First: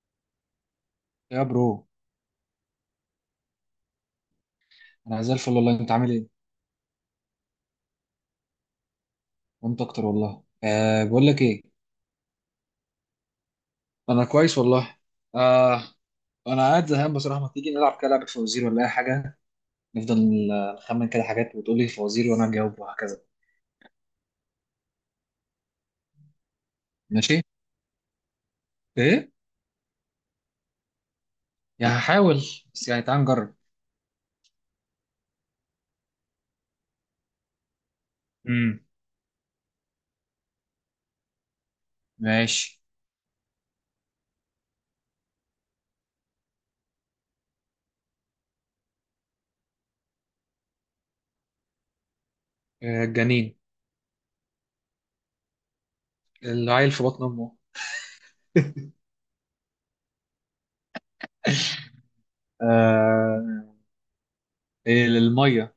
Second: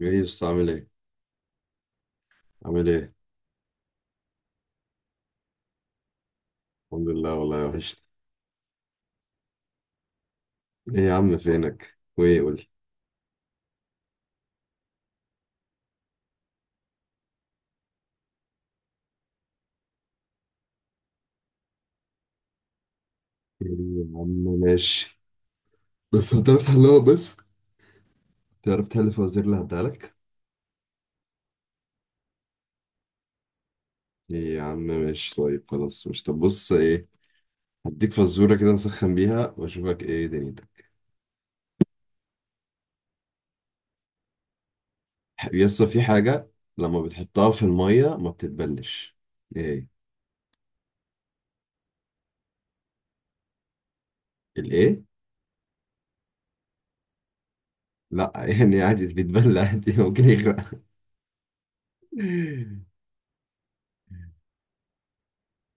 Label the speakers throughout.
Speaker 1: جايز عامل ايه؟
Speaker 2: يا برو.
Speaker 1: عامل ايه؟
Speaker 2: انا زي الفل والله. انت عامل ايه؟
Speaker 1: الحمد لله والله وحشني.
Speaker 2: وانت اكتر والله.
Speaker 1: ايه
Speaker 2: أه،
Speaker 1: يا
Speaker 2: بقول
Speaker 1: عم
Speaker 2: لك ايه.
Speaker 1: فينك؟ وايه قول لي؟
Speaker 2: انا كويس والله. أه. انا قاعد زهقان بصراحه. ما تيجي نلعب كده لعبه فوازير ولا اي حاجه؟ نفضل نخمن كده حاجات وتقول لي فوازير وانا اجاوب وهكذا.
Speaker 1: ايه يا عم، ماشي. بس هتعرف تحلها بس؟
Speaker 2: ماشي.
Speaker 1: تعرف تحل
Speaker 2: ايه،
Speaker 1: الفوازير اللي هديها لك؟
Speaker 2: يعني هحاول. بس يعني تعال نجرب.
Speaker 1: ايه يا عم، ماشي طيب خلاص، مش طب بص ايه. هديك فزورة كده
Speaker 2: امم
Speaker 1: نسخن بيها واشوفك ايه دنيتك.
Speaker 2: ماشي.
Speaker 1: يسطا، في حاجة لما بتحطها في المية ما بتتبلش. ايه؟
Speaker 2: أه، الجنين.
Speaker 1: الايه؟
Speaker 2: العيل في بطن امه.
Speaker 1: لا يعني عادي بيتبل عادي، ممكن يغرق.
Speaker 2: أه. إيه الميه؟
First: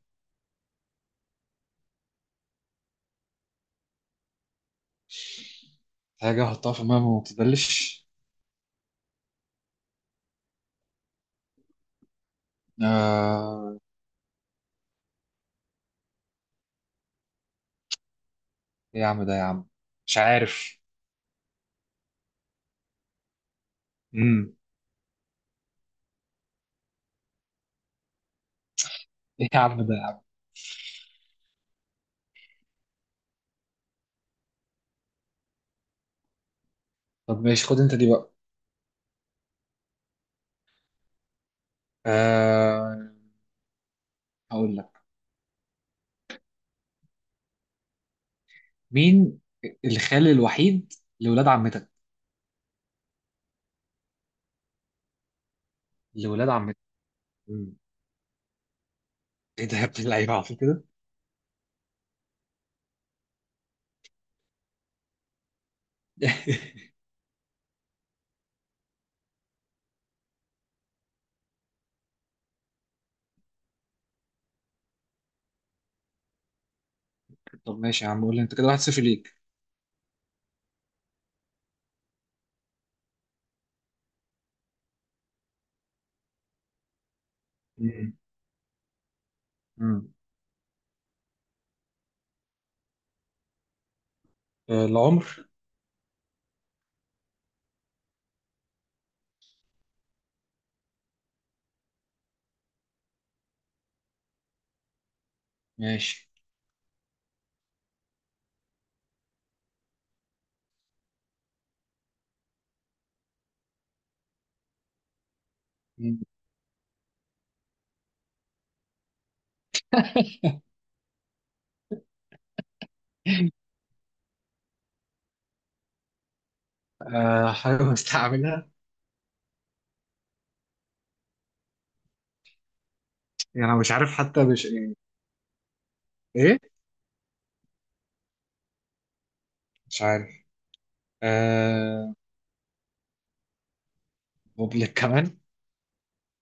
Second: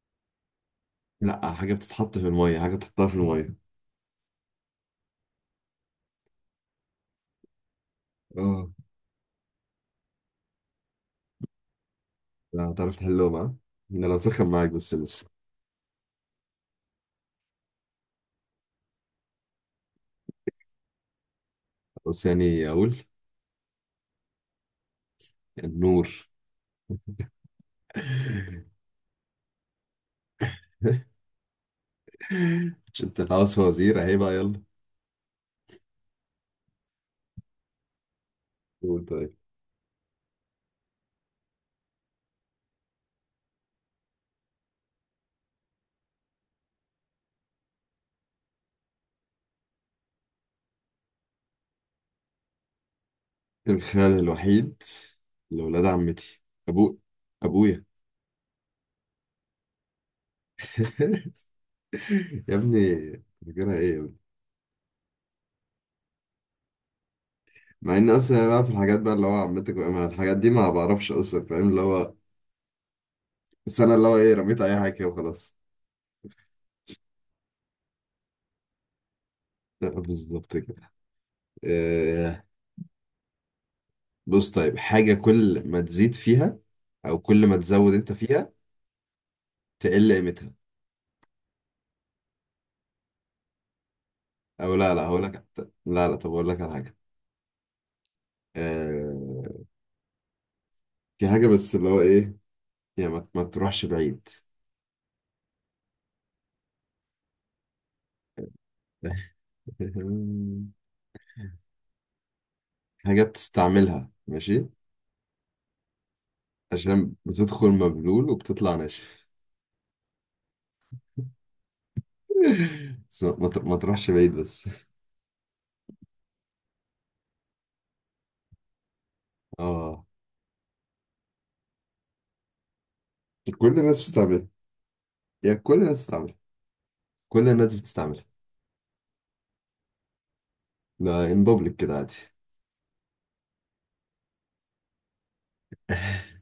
Speaker 1: لا، حاجة بتتحط في المية، حاجة بتحطها في المية.
Speaker 2: حاجه احطها في الميه ما بتتبلش.
Speaker 1: اه. لا هتعرف تحلهم، ها؟
Speaker 2: أه.
Speaker 1: انا لو سخن معاك بس لسه.
Speaker 2: ايه يا عم ده يا عم. مش عارف.
Speaker 1: بس يعني اقول،
Speaker 2: امم.
Speaker 1: النور.
Speaker 2: ايه يا عم ده يا عم.
Speaker 1: مش انت عاوز وزير، اهي بقى، يلا.
Speaker 2: طب ماشي، خد انت دي بقى.
Speaker 1: قول طيب.
Speaker 2: آه، هقول لك. مين؟ الخال الوحيد لولاد عمتك.
Speaker 1: الخال الوحيد لولاد عمتي،
Speaker 2: لولاد عمتك.
Speaker 1: ابو،
Speaker 2: مم.
Speaker 1: ابويا.
Speaker 2: ايه ده يا ابن اللعيبه، عارف كده.
Speaker 1: يا ابني، فاكرها ايه يا ابني؟ مع ان اصلا بقى في الحاجات بقى اللي هو عمتك مع الحاجات دي ما بعرفش اصلا، فاهم اللي هو. بس انا اللي هو ايه، رميت اي حاجه كده وخلاص.
Speaker 2: طب ماشي يا عم، قول لي انت، كده 1-0 ليك.
Speaker 1: لا، بالظبط كده. آه، بص طيب، حاجه كل ما تزيد فيها او كل ما تزود انت
Speaker 2: مم.
Speaker 1: فيها،
Speaker 2: مم.
Speaker 1: تقل قيمتها. او
Speaker 2: آه،
Speaker 1: لا لا هقول لك.
Speaker 2: العمر.
Speaker 1: لا لا طب اقول لك على حاجه. آه... في حاجه بس اللي هو ايه، يعني ما تروحش بعيد.
Speaker 2: ماشي.
Speaker 1: حاجه بتستعملها، ماشي،
Speaker 2: مم.
Speaker 1: عشان بتدخل مبلول وبتطلع ناشف. بس ما تروحش بعيد بس.
Speaker 2: آه، حاجه مستعملها.
Speaker 1: اه، كل
Speaker 2: يعني انا مش
Speaker 1: الناس
Speaker 2: عارف حتى،
Speaker 1: بتستعملها،
Speaker 2: مش يعني.
Speaker 1: يعني كل الناس بتستعملها،
Speaker 2: ايه،
Speaker 1: كل الناس بتستعملها.
Speaker 2: مش عارف.
Speaker 1: ده ان بابليك كده عادي.
Speaker 2: آه، بوبليك كمان.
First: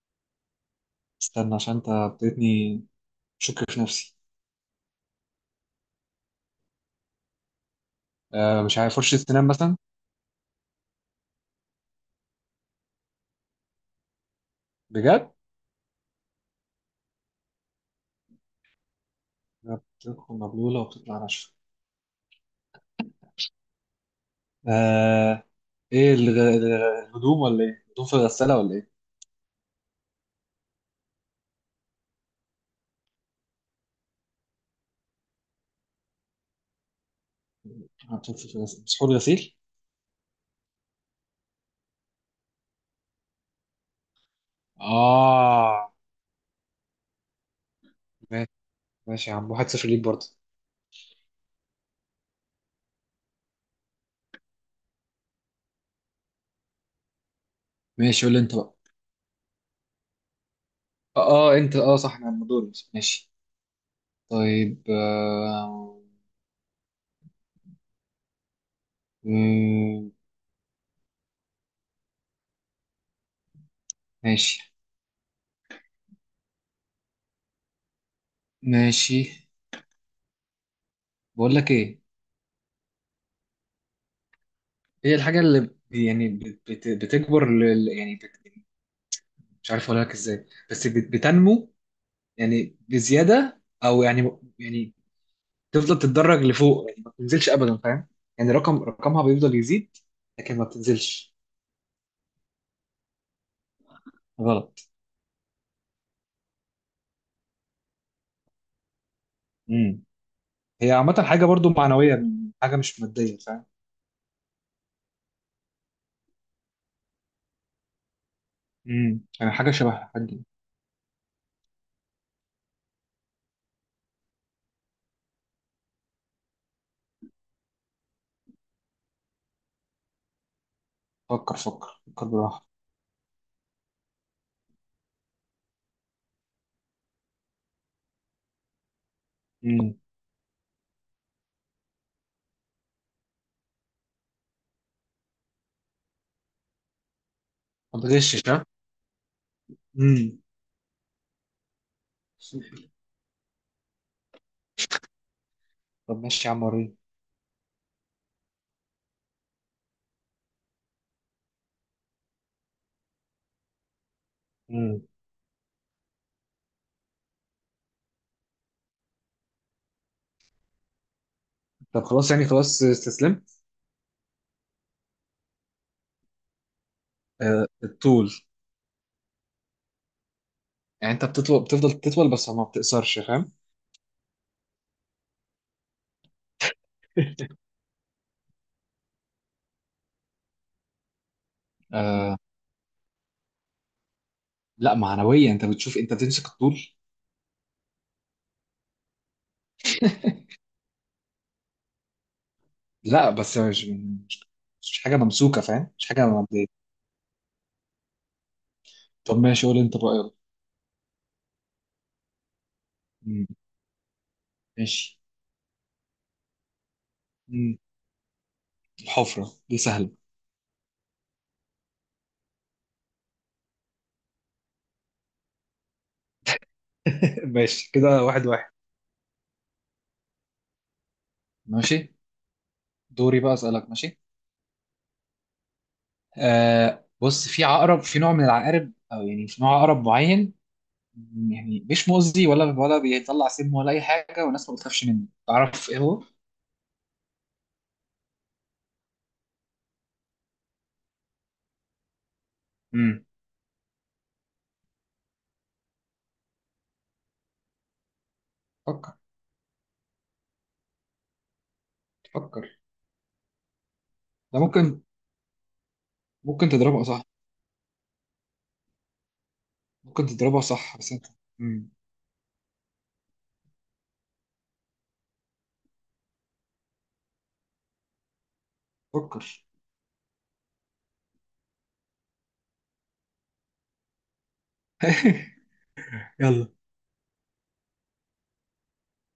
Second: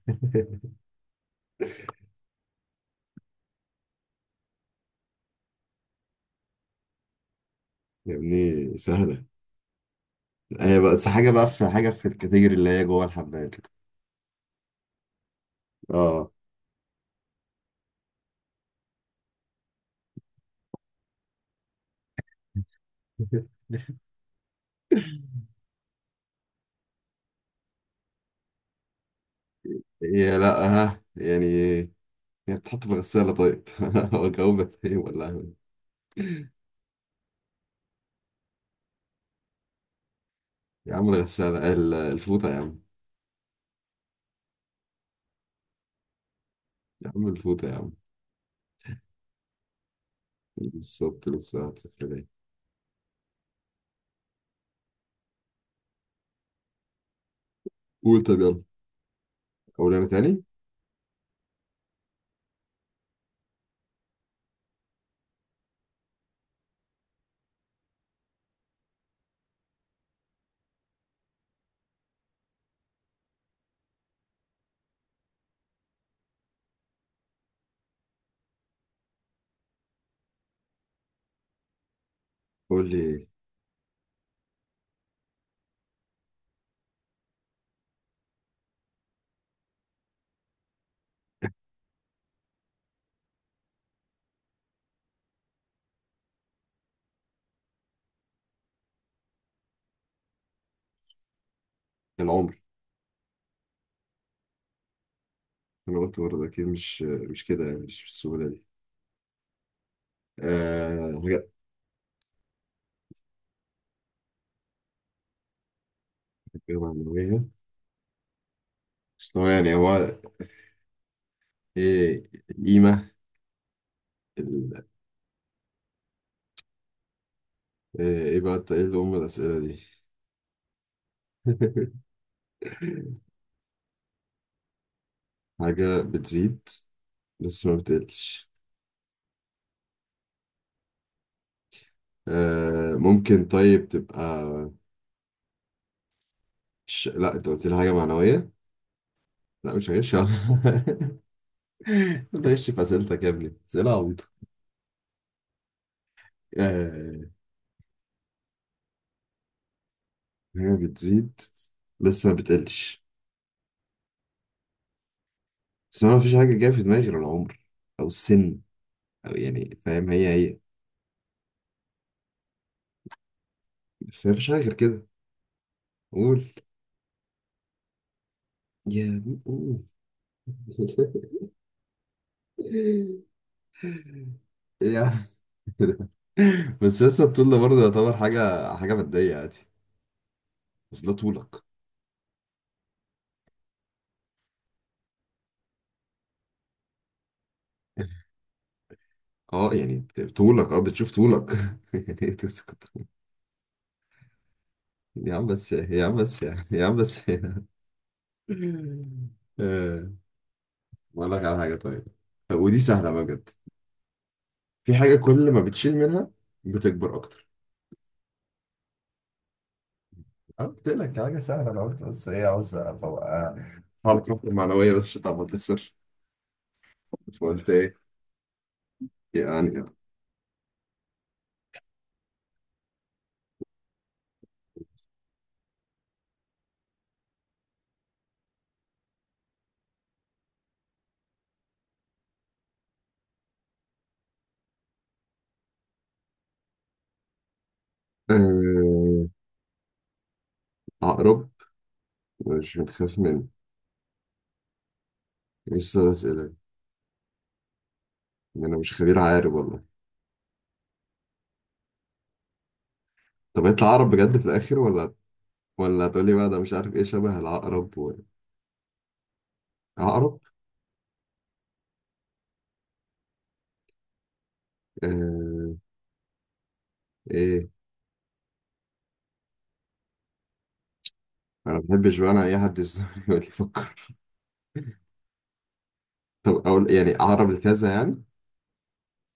Speaker 2: استنى عشان انت ابتديتني شك في نفسي.
Speaker 1: يا
Speaker 2: آه،
Speaker 1: ابني
Speaker 2: مش عارف. فرشه
Speaker 1: سهله.
Speaker 2: سنان مثلا.
Speaker 1: هي بقى بس حاجه بقى، في حاجه في الكاتيجوري اللي هي جوه الحمام كده.
Speaker 2: بجد.
Speaker 1: اه.
Speaker 2: بتدخل مبلولة وبتطلع ناشفة. آه. ايه الهدوم ولا ايه؟ هدوم في الغسالة ولا ايه؟
Speaker 1: هي لا. ها، يعني هي بتتحط في الغسالة طيب. جاوبت ايه ولا أهبل؟
Speaker 2: هدوم في الغسالة مسحور غسيل؟
Speaker 1: يا عم الغسالة الفوطة يا عم.
Speaker 2: اه.
Speaker 1: يا عم الفوطة يا عم.
Speaker 2: ماشي. ماشي يا عم، 1-0 ليك برضه.
Speaker 1: بالظبط، لسه هتصفر دي. قول
Speaker 2: ماشي، قول
Speaker 1: طب
Speaker 2: لي انت
Speaker 1: يلا.
Speaker 2: بقى.
Speaker 1: قول أنا تاني.
Speaker 2: اه. آه، انت صح، انا عم دوري. ماشي. طيب. مم، ماشي ماشي. بقول لك ايه.
Speaker 1: قول لي.
Speaker 2: هي الحاجة اللي بتكبر، مش عارف اقول لك ازاي، بس بتنمو يعني بزيادة، او يعني، يعني تفضل تتدرج لفوق، يعني ما بتنزلش ابدا، فاهم؟ يعني رقمها بيفضل يزيد، لكن ما بتنزلش.
Speaker 1: العمر.
Speaker 2: غلط.
Speaker 1: أنا قلت برضه أكيد مش كده، يعني مش بالسهولة دي.
Speaker 2: امم.
Speaker 1: آه
Speaker 2: هي عامة حاجة
Speaker 1: رجعت.
Speaker 2: برضو معنوية. حاجة مش مادية، فاهم؟
Speaker 1: التجربة المعنوية. بس هو
Speaker 2: يعني حاجة
Speaker 1: يعني
Speaker 2: شبه
Speaker 1: هو،
Speaker 2: حاجة.
Speaker 1: إيه القيمة، ال- إيه، إيه بقى، إيه اللي أم الأسئلة دي.
Speaker 2: فكر فكر فكر براحة.
Speaker 1: حاجة بتزيد بس ما بتقلش.
Speaker 2: امم.
Speaker 1: آه، ممكن طيب تبقى. لا انت قلت لي حاجة
Speaker 2: ما بتغشش
Speaker 1: معنوية.
Speaker 2: ها.
Speaker 1: لا مش هغش.
Speaker 2: امم
Speaker 1: انت غش في اسئلتك يا ابني، اسئلة عبيطة.
Speaker 2: طب ماشي يا عم، وريني.
Speaker 1: آه، هي بتزيد بس ما بتقلش.
Speaker 2: امم.
Speaker 1: بس انا مفيش حاجة جاية في دماغي غير العمر، او السن، او يعني فاهم، هي هي.
Speaker 2: طب خلاص، يعني خلاص، استسلمت.
Speaker 1: بس مفيش حاجة غير كده. قول.
Speaker 2: آه، الطول.
Speaker 1: يا ابني، قول.
Speaker 2: يعني انت بتطول، بتفضل تطول، بس ما بتقصرش، فاهم؟
Speaker 1: إيه يا عم ده؟ بس لسه الطول ده برضه يعتبر حاجة مادية عادي. بس ده طولك.
Speaker 2: آه. لا، معنوية. انت بتشوف، انت بتمسك الطول.
Speaker 1: اه يعني طولك، اه بتشوف طولك. يعني إيه بتمسك الطول؟
Speaker 2: لا، بس مش حاجه
Speaker 1: يا عم
Speaker 2: ممسوكه،
Speaker 1: بس،
Speaker 2: فاهم؟
Speaker 1: يا
Speaker 2: مش
Speaker 1: عم
Speaker 2: حاجه
Speaker 1: بس،
Speaker 2: مبدئيه.
Speaker 1: يا عم بس.
Speaker 2: طب ماشي، قول انت
Speaker 1: آه،
Speaker 2: بقى يلا.
Speaker 1: اقول لك على حاجه طيب. طب ودي سهله بقى
Speaker 2: مم.
Speaker 1: بجد. في حاجه
Speaker 2: ماشي.
Speaker 1: كل ما بتشيل منها بتكبر اكتر.
Speaker 2: مم. الحفره دي سهله.
Speaker 1: أنا قلت لك حاجه سهله، انا قلت بس ايه عاوز ابقى حاول الطاقه المعنويه بس عشان تعمل تخسر. فقلت
Speaker 2: ماشي
Speaker 1: ايه
Speaker 2: كده، 1-1.
Speaker 1: يعني.
Speaker 2: ماشي، دوري بقى اسالك. ماشي. آه، بص، في عقرب، في نوع من العقارب، او يعني في نوع عقرب معين. يعني مش مؤذي ولا بيطلع سم ولا اي حاجه، والناس ما بتخافش منه. تعرف ايه هو؟
Speaker 1: آه، عقرب. مش بنخاف
Speaker 2: امم
Speaker 1: منه. لسه اسئله، انا مش
Speaker 2: فكر
Speaker 1: خبير عارف والله.
Speaker 2: فكر.
Speaker 1: طب يطلع عقرب بجد في
Speaker 2: ده
Speaker 1: الاخر،
Speaker 2: ممكن.
Speaker 1: ولا هتقولي بقى ده
Speaker 2: ممكن
Speaker 1: مش عارف ايه
Speaker 2: تضربها صح.
Speaker 1: شبه العقرب
Speaker 2: ممكن
Speaker 1: عقرب.
Speaker 2: تضربها صح بس انت. امم
Speaker 1: آه... ايه.
Speaker 2: فكر.
Speaker 1: انا ما بحبش بقى انا اي حد يزنقني يقول لي فكر. طب
Speaker 2: يلا.
Speaker 1: اقول يعني عقرب الكذا يعني.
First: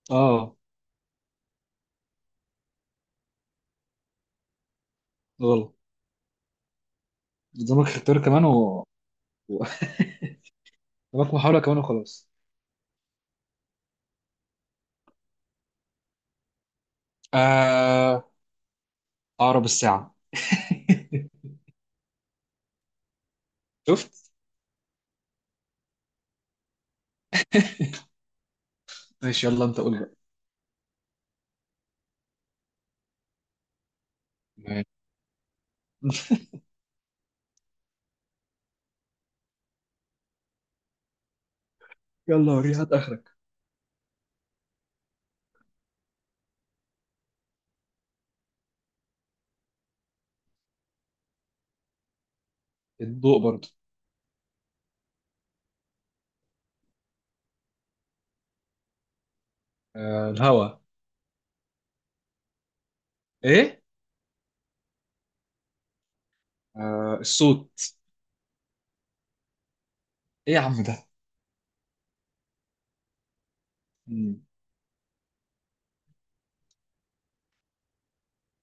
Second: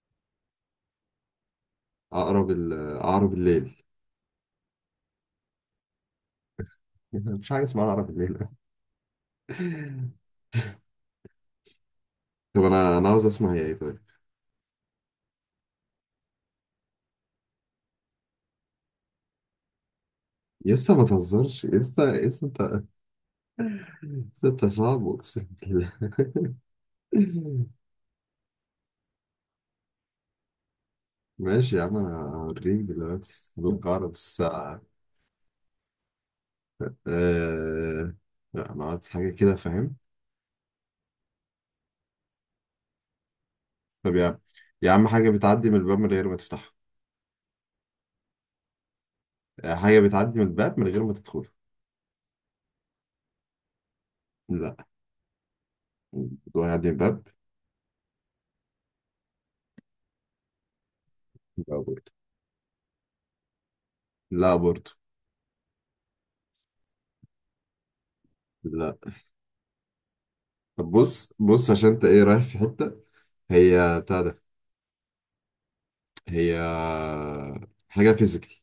Speaker 2: اه.
Speaker 1: عقرب عقرب الليل.
Speaker 2: غلط.
Speaker 1: مش حاجه
Speaker 2: قدامك
Speaker 1: اسمها عقرب
Speaker 2: اختيار
Speaker 1: الليل.
Speaker 2: كمان و- قدامك محاولة كمان وخلاص.
Speaker 1: طب انا عاوز اسمع هي ايه طيب.
Speaker 2: آه... عقرب الساعة.
Speaker 1: لسه ما تهزرش، لسه انت،
Speaker 2: شفت؟
Speaker 1: لسه انت صعب اقسم بالله.
Speaker 2: ماشي، يلا انت قول بقى.
Speaker 1: ماشي يا عم، انا هوريك دلوقتي بالعقرب الساعه.
Speaker 2: ماشي.
Speaker 1: آه... لا انا عايز حاجه كده، فاهم.
Speaker 2: يلا وريني، هات اخرك.
Speaker 1: طب يا عم، يا عم حاجة بتعدي من الباب من غير ما تفتحه، هي بتعدي من الباب من غير ما تدخل.
Speaker 2: الضوء برضه.
Speaker 1: لا. الموضوع يعدي من الباب.
Speaker 2: الهواء.
Speaker 1: لا برضه.
Speaker 2: ايه؟
Speaker 1: لا برضه.
Speaker 2: الصوت.
Speaker 1: لا
Speaker 2: ايه يا عم
Speaker 1: طب
Speaker 2: ده؟
Speaker 1: بص بص، عشان انت ايه رايح في حتة، هي بتاع ده.
Speaker 2: مم.
Speaker 1: هي حاجة فيزيكال.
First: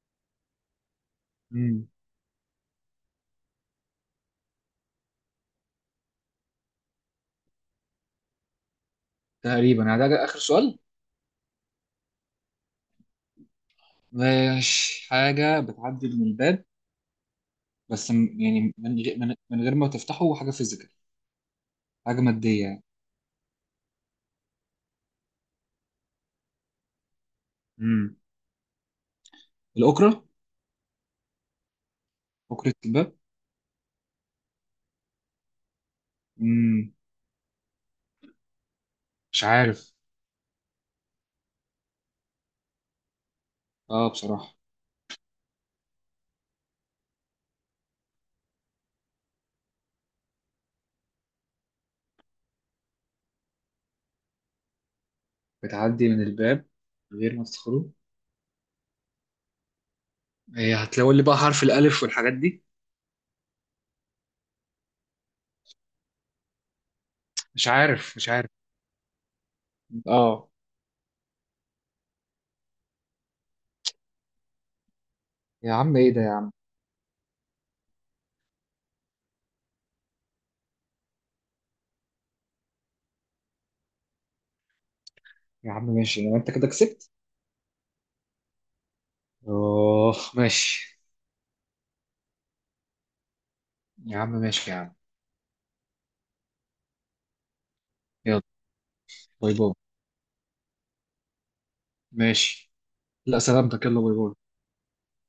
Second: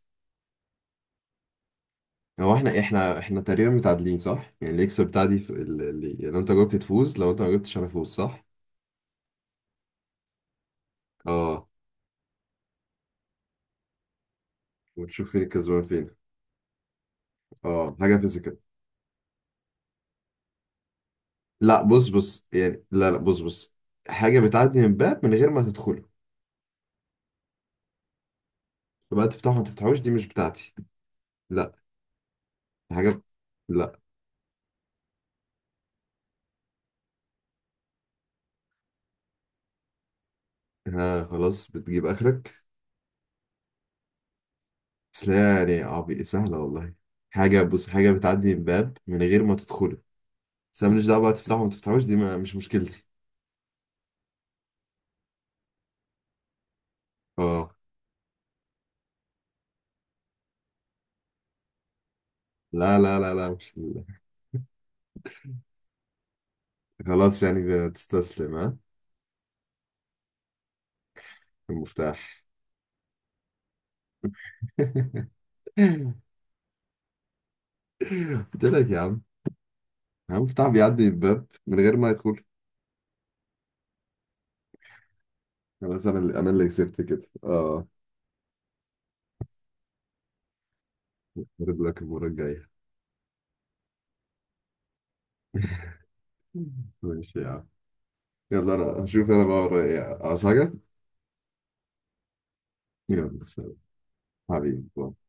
Speaker 2: مم.
Speaker 1: هو احنا تقريبا متعادلين صح؟ يعني اللي يكسب بتاعتي لو انت جاوبت تفوز، لو انت ما جاوبتش انا افوز، صح؟
Speaker 2: تقريبا، يعني ده اخر سؤال.
Speaker 1: اه،
Speaker 2: ماشي،
Speaker 1: ونشوف فين
Speaker 2: حاجة
Speaker 1: الكسبان
Speaker 2: بتعدي
Speaker 1: فين.
Speaker 2: من الباب.
Speaker 1: اه
Speaker 2: بس
Speaker 1: حاجة فيزيكال.
Speaker 2: من غير ما تفتحه، حاجة فيزيكال.
Speaker 1: لا بص
Speaker 2: حاجة
Speaker 1: بص
Speaker 2: مادية يعني.
Speaker 1: يعني، لا لا بص بص، حاجة بتعدي من باب من غير ما تدخله،
Speaker 2: مم.
Speaker 1: فبقى تفتحه ما تفتحوش دي
Speaker 2: الأوكرة.
Speaker 1: مش بتاعتي. لا.
Speaker 2: أوكرة الباب.
Speaker 1: حاجة. لا.
Speaker 2: مم. مش عارف.
Speaker 1: ها خلاص بتجيب آخرك.
Speaker 2: اه، بصراحة.
Speaker 1: بس لا يعني عبي سهلة والله. حاجة، بص حاجة بتعدي من باب من غير ما تدخله، بس أنا ماليش دعوة بقى تفتحه وما تفتحوش دي ما مش مشكلتي.
Speaker 2: بتعدي من الباب من غير ما
Speaker 1: اه.
Speaker 2: تدخله. هي هتلاقوا لي بقى حرف الألف والحاجات دي.
Speaker 1: لا لا لا لا، مش خلاص
Speaker 2: مش
Speaker 1: يعني
Speaker 2: عارف، مش عارف.
Speaker 1: بتستسلم، ها؟
Speaker 2: اه.
Speaker 1: المفتاح.
Speaker 2: يا عم، ايه ده يا عم.
Speaker 1: قلت لك يا عم، المفتاح بيعدي من الباب من غير ما يدخل.
Speaker 2: يا عم
Speaker 1: خلاص انا
Speaker 2: ماشي، لو
Speaker 1: اللي انا
Speaker 2: انت
Speaker 1: اللي
Speaker 2: كده
Speaker 1: كسبت
Speaker 2: كسبت.
Speaker 1: كده اه.
Speaker 2: اوه، ماشي.
Speaker 1: هرد لك المرة الجاية.
Speaker 2: يا عم ماشي يا عم.
Speaker 1: ماشي يا عم.
Speaker 2: يلا
Speaker 1: يلا انا هشوف انا
Speaker 2: باي
Speaker 1: بقى
Speaker 2: باي.
Speaker 1: ورايا ايه. عاوز حاجة؟
Speaker 2: ماشي. لا،
Speaker 1: يلا سلام.
Speaker 2: سلامتك، يلا باي باي.
Speaker 1: حبيبي باي.